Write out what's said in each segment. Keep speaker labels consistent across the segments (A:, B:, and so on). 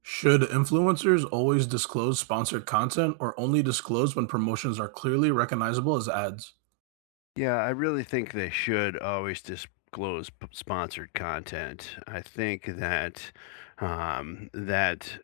A: Should influencers always disclose sponsored content or only disclose when promotions are clearly recognizable as ads?
B: Yeah, I really think they should always disclose sponsored content. I think that that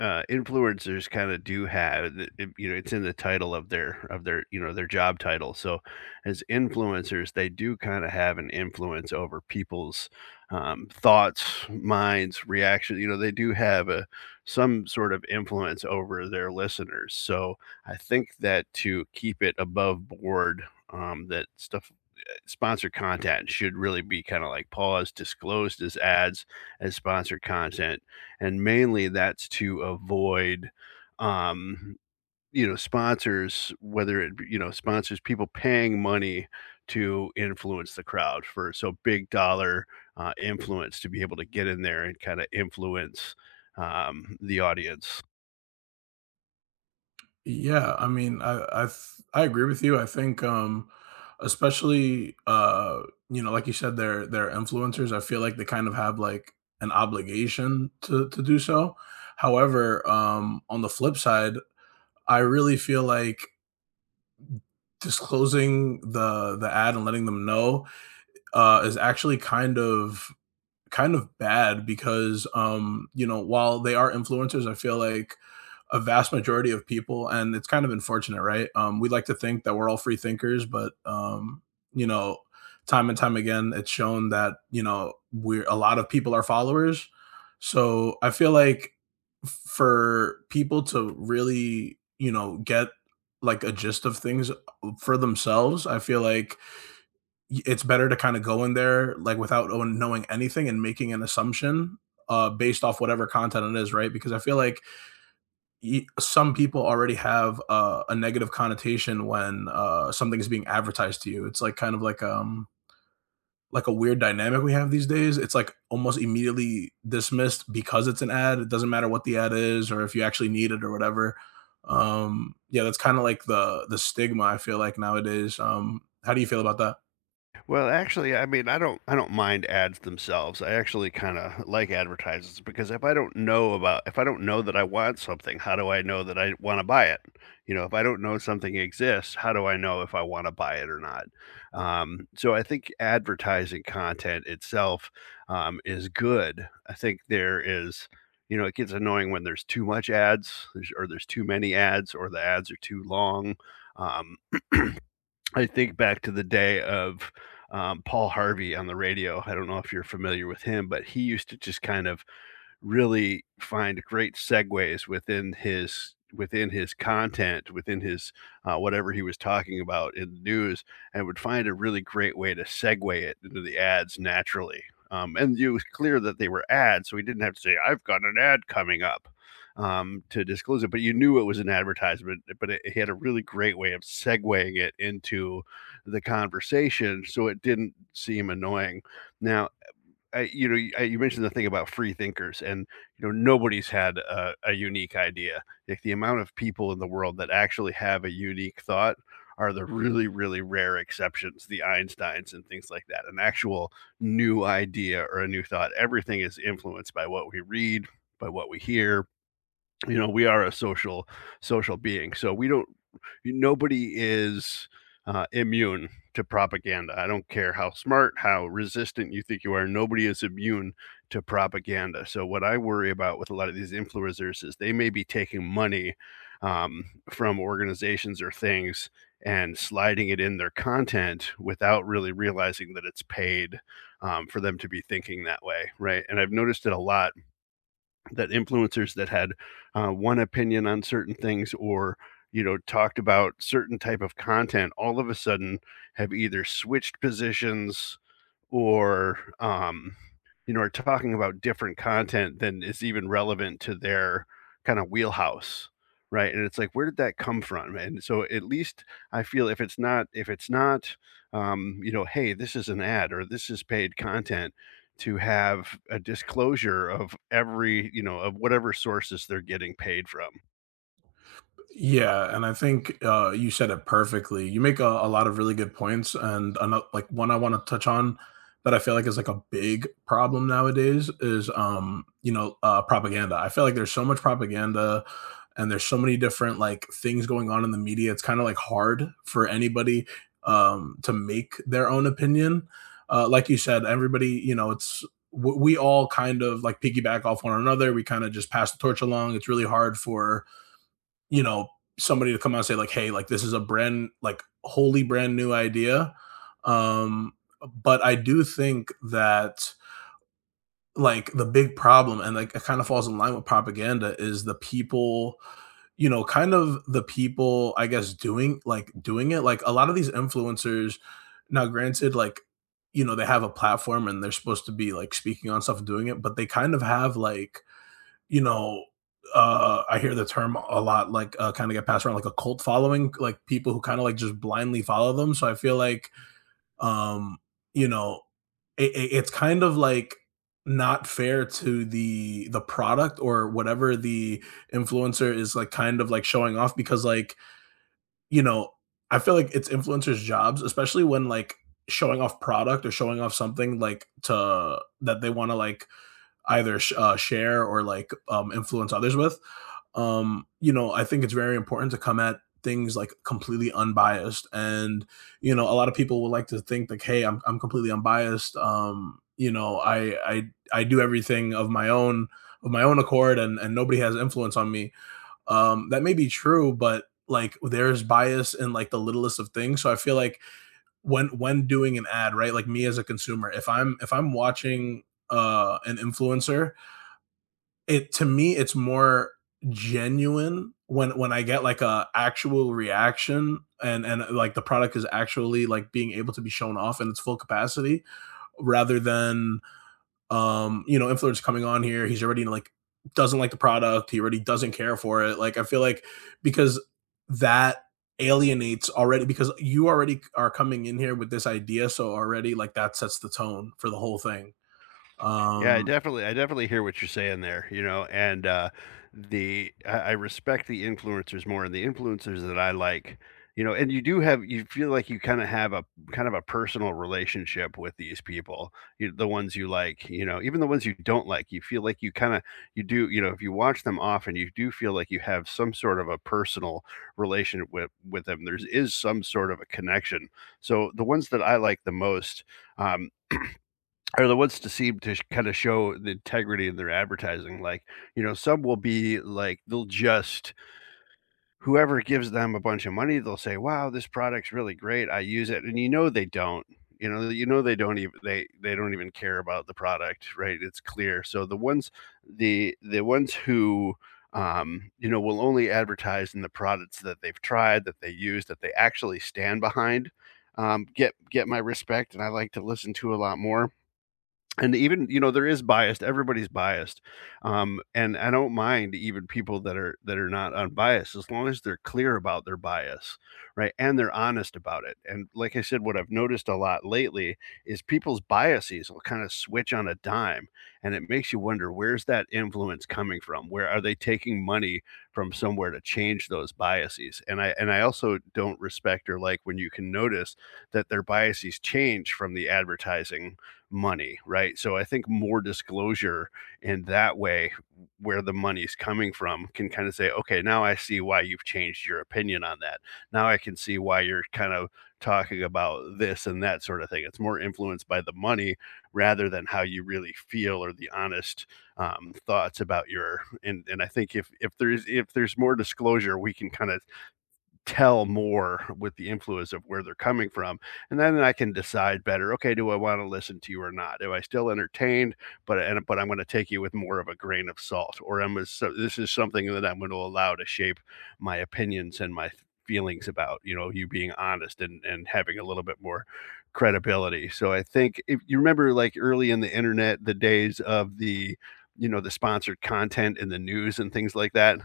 B: uh, influencers kind of do have you know, it's in the title of their you know, their job title. So as influencers they do kind of have an influence over people's thoughts, minds, reaction. You know, they do have a some sort of influence over their listeners. So I think that to keep it above board, that stuff, sponsored content should really be kind of like paused, disclosed as ads, as sponsored content. And mainly that's to avoid, um, you know, sponsors, whether it be, you know, sponsors, people paying money to influence the crowd for so big dollar influence to be able to get in there and kind of influence the audience.
A: Yeah, I mean, I agree with you. I think especially you know, like you said, they're influencers. I feel like they kind of have like an obligation to do so. However, on the flip side, I really feel like disclosing the ad and letting them know is actually kind of bad because you know, while they are influencers, I feel like a vast majority of people, and it's kind of unfortunate, right? We like to think that we're all free thinkers, but you know, time and time again it's shown that, you know, we're a lot of people are followers. So I feel like for people to really, you know, get like a gist of things, for themselves, I feel like it's better to kind of go in there like without knowing anything and making an assumption based off whatever content it is, right? Because I feel like some people already have a negative connotation when something is being advertised to you. It's like kind of like a weird dynamic we have these days. It's like almost immediately dismissed because it's an ad. It doesn't matter what the ad is or if you actually need it or whatever. Yeah, that's kind of like the stigma I feel like nowadays. How do you feel about that?
B: Well, actually, I mean, I don't mind ads themselves. I actually kind of like advertisements, because if I don't know about if I don't know that I want something, how do I know that I want to buy it? You know, if I don't know something exists, how do I know if I want to buy it or not? So I think advertising content itself is good. I think there is, you know, it gets annoying when there's too much ads or there's too many ads, or the ads are too long. Um, I think back to the day of, Paul Harvey on the radio. I don't know if you're familiar with him, but he used to just kind of really find great segues within his content, within his whatever he was talking about in the news, and would find a really great way to segue it into the ads naturally. And it was clear that they were ads, so he didn't have to say, "I've got an ad coming up." To disclose it, but you knew it was an advertisement. He had a really great way of segueing it into the conversation, so it didn't seem annoying. Now, you know, you mentioned the thing about free thinkers, and you know, nobody's had a unique idea. Like the amount of people in the world that actually have a unique thought are the really, really rare exceptions, the Einsteins and things like that. An actual new idea or a new thought. Everything is influenced by what we read, by what we hear. You know, we are a social being. So we don't, nobody is immune to propaganda. I don't care how smart, how resistant you think you are, nobody is immune to propaganda. So what I worry about with a lot of these influencers is they may be taking money um, from organizations or things, and sliding it in their content without really realizing that it's paid for them to be thinking that way. Right? And I've noticed it a lot, that influencers that had one opinion on certain things, or you know, talked about certain type of content all of a sudden have either switched positions or you know, are talking about different content than is even relevant to their kind of wheelhouse, right? And it's like, where did that come from? And so at least I feel if it's not you know, hey, this is an ad or this is paid content, to have a disclosure of every, you know, of whatever sources they're getting paid from.
A: Yeah, and I think you said it perfectly. You make a lot of really good points, and another like one I want to touch on that I feel like is like a big problem nowadays is, you know, propaganda. I feel like there's so much propaganda, and there's so many different like things going on in the media. It's kind of like hard for anybody to make their own opinion. Like you said, everybody, you know, it's we all kind of like piggyback off one another. We kind of just pass the torch along. It's really hard for, you know, somebody to come out and say like, "Hey, like this is a brand, like wholly brand new idea." Um, but I do think that like the big problem, and like it kind of falls in line with propaganda, is the people, you know, kind of the people, I guess, doing like doing it, like a lot of these influencers. Now granted, like, you know, they have a platform and they're supposed to be like speaking on stuff and doing it, but they kind of have like, you know, I hear the term a lot, like kind of get passed around, like a cult following, like people who kind of like just blindly follow them. So I feel like, um, you know, it's kind of like not fair to the product or whatever the influencer is like kind of like showing off, because like, you know, I feel like it's influencers' jobs, especially when like showing off product or showing off something, like to that they want to like either share or like influence others with. Um, you know, I think it's very important to come at things like completely unbiased. And, you know, a lot of people would like to think like, hey, I'm completely unbiased. You know, I do everything of my own accord, and nobody has influence on me. That may be true, but like there's bias in like the littlest of things. So I feel like when doing an ad, right? Like me as a consumer, if I'm watching an influencer, it, to me it's more genuine when I get like a actual reaction, and like the product is actually like being able to be shown off in its full capacity, rather than, you know, influencer coming on here, he's already like doesn't like the product, he already doesn't care for it. Like I feel like because that alienates already, because you already are coming in here with this idea, so already like that sets the tone for the whole thing.
B: Yeah, I
A: um
B: definitely, I definitely hear what you're saying there. You know, and I respect the influencers more, and the influencers that I like, you know, and you do have, you feel like you kind of have a kind of a personal relationship with these people. You, the ones you like, you know, even the ones you don't like, you feel like you kind of you do, you know, if you watch them often, you do feel like you have some sort of a personal relationship with them. There's is some sort of a connection. So the ones that I like the most. Um, are the ones to seem to kinda show the integrity in their advertising, like, you know, some will be like, they'll just whoever gives them a bunch of money, they'll say, "Wow, this product's really great, I use it," and you know they don't, you know they don't even they don't even care about the product, right? It's clear. So the ones, the ones who, you know, will only advertise in the products that they've tried, that they use, that they actually stand behind, get my respect, and I like to listen to a lot more. And even, you know, there is biased, everybody's biased. And I don't mind even people that are not unbiased, as long as they're clear about their bias, right? And they're honest about it. And like I said, what I've noticed a lot lately is people's biases will kind of switch on a dime, and it makes you wonder, where's that influence coming from? Where are they taking money from somewhere to change those biases? And I also don't respect or like when you can notice that their biases change from the advertising money, right? So I think more disclosure in that way, where the money's coming from, can kind of say, okay, now I see why you've changed your opinion on that. Now I can see why you're kind of talking about this and that sort of thing. It's more influenced by the money rather than how you really feel or the honest thoughts about your. And I think if if there's more disclosure, we can kind of tell more with the influence of where they're coming from. And then I can decide better, okay, do I want to listen to you or not? Am I still entertained, but and but I'm going to take you with more of a grain of salt, or am I, so this is something that I'm going to allow to shape my opinions and my feelings about. You know, you being honest and having a little bit more credibility. So I think if you remember, like early in the internet, the days of the, you know, the sponsored content in the news and things like that.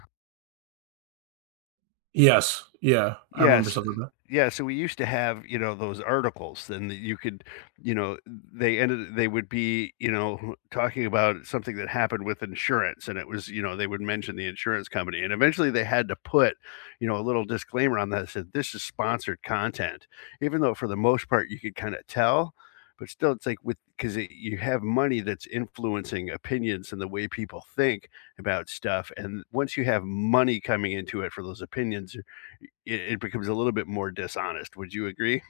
A: yes, yeah, I remember
B: Yes.
A: something like.
B: Yeah, so we used to have, you know, those articles then that you could, you know, they ended they would be, you know, talking about something that happened with insurance, and it was, you know, they would mention the insurance company and eventually they had to put, you know, a little disclaimer on that that said this is sponsored content, even though for the most part you could kind of tell. But still, it's like with, because you have money that's influencing opinions and the way people think about stuff, and once you have money coming into it for those opinions, it becomes a little bit more dishonest. Would you agree?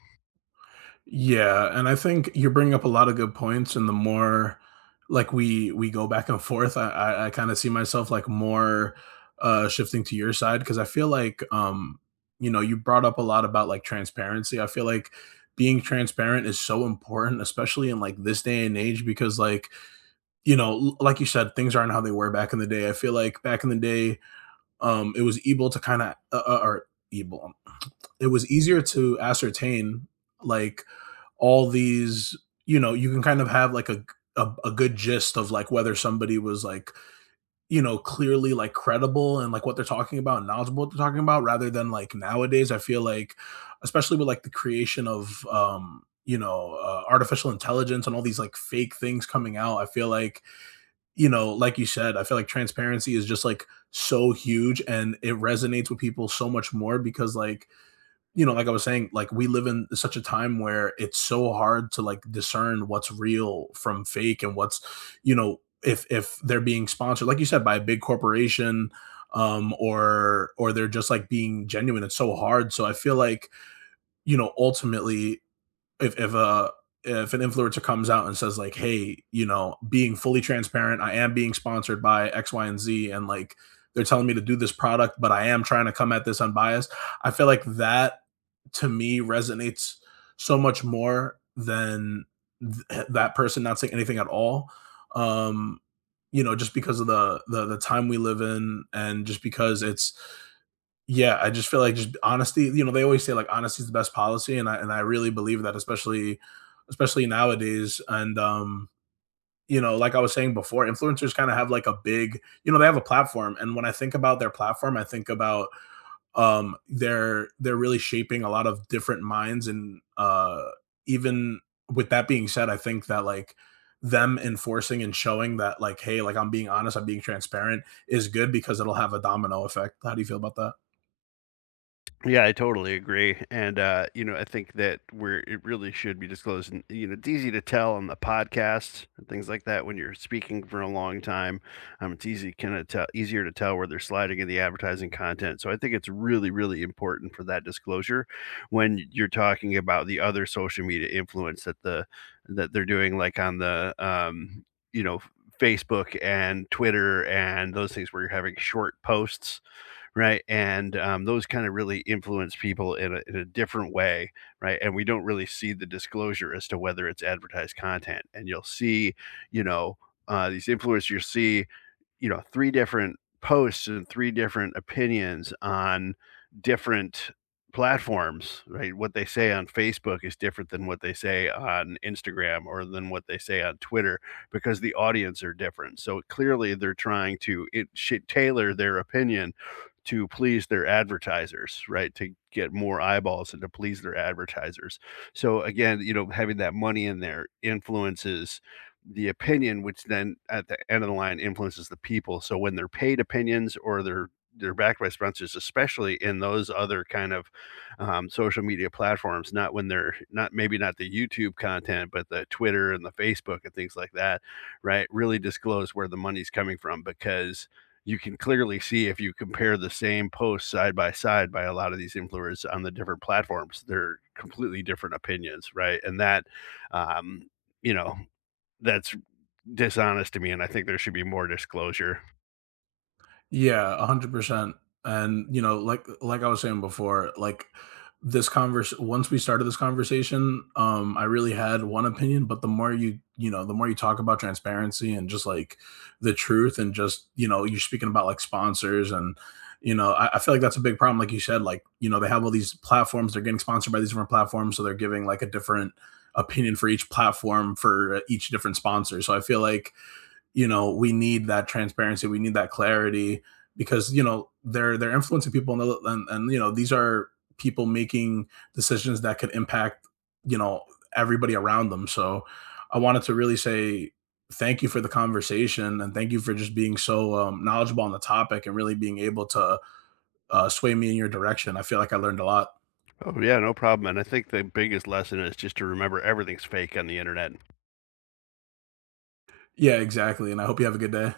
A: Yeah, and I think you bring up a lot of good points, and the more like we go back and forth, I kind of see myself like more shifting to your side, because I feel like, you know, you brought up a lot about like transparency. I feel like being transparent is so important, especially in like this day and age, because like, you know, like you said, things aren't how they were back in the day. I feel like back in the day, it was able to kind of or evil, it was easier to ascertain like all these, you know, you can kind of have like a good gist of like whether somebody was like, you know, clearly like credible and like what they're talking about and knowledgeable what they're talking about, rather than like nowadays I feel like, especially with like the creation of, you know, artificial intelligence and all these like fake things coming out. I feel like, you know, like you said, I feel like transparency is just like so huge, and it resonates with people so much more, because like, you know, like I was saying, like we live in such a time where it's so hard to like discern what's real from fake and what's, you know, if they're being sponsored, like you said, by a big corporation, or they're just like being genuine. It's so hard. So I feel like, you know, ultimately, if if a if an influencer comes out and says like, hey, you know, being fully transparent, I am being sponsored by X, Y, and Z, and like they're telling me to do this product, but I am trying to come at this unbiased. I feel like that to me resonates so much more than that person not saying anything at all. Um, you know, just because of the, the time we live in, and just because it's, yeah, I just feel like just honesty. You know, they always say like honesty is the best policy, and I really believe that, especially nowadays. And you know, like I was saying before, influencers kind of have like a big, you know, they have a platform, and when I think about their platform, I think about, they're really shaping a lot of different minds, and, even with that being said, I think that, like, them enforcing and showing that, like, "Hey, like, I'm being honest, I'm being transparent," is good because it'll have a domino effect. How do you feel about that?
B: Yeah, I totally agree. And, you know, I think that we're, it really should be disclosed. And, you know, it's easy to tell on the podcasts and things like that when you're speaking for a long time. It's easy, kind of tell, easier to tell where they're sliding in the advertising content. So I think it's really, really important for that disclosure when you're talking about the other social media influence that the, that they're doing, like on the, you know, Facebook and Twitter and those things where you're having short posts, right? And those kind of really influence people in a different way, right? And we don't really see the disclosure as to whether it's advertised content. And you'll see, you know, these influencers, you'll see, you know, three different posts and three different opinions on different platforms, right? What they say on Facebook is different than what they say on Instagram or than what they say on Twitter, because the audience are different. So clearly they're trying to it should tailor their opinion to please their advertisers, right? To get more eyeballs and to please their advertisers. So again, you know, having that money in there influences the opinion, which then at the end of the line influences the people. So when they're paid opinions, or they're backed by sponsors, especially in those other kind of social media platforms. Not when they're not maybe not the YouTube content, but the Twitter and the Facebook and things like that, right? Really disclose where the money's coming from, because you can clearly see if you compare the same post side by side by a lot of these influencers on the different platforms, they're completely different opinions, right? And that um you know, that's dishonest to me, and I think there should be more disclosure.
A: Yeah, 100%. And, you know, like I was saying before, like this convers once we started this conversation, I really had one opinion, but the more you, you know, the more you talk about transparency and just like the truth, and just, you know, you're speaking about like sponsors, and you know, I feel like that's a big problem. Like you said, like, you know, they have all these platforms, they're getting sponsored by these different platforms, so they're giving like a different opinion for each platform, for each different sponsor. So I feel like, you know, we need that transparency, we need that clarity, because you know they're influencing people, and you know these are people making decisions that could impact, you know, everybody around them. So I wanted to really say thank you for the conversation, and thank you for just being so, knowledgeable on the topic, and really being able to sway me in your direction. I feel like I learned a lot.
B: Oh, yeah, no problem. And I think the biggest lesson is just to remember everything's fake on the internet.
A: Yeah, exactly, and I hope you have a good day.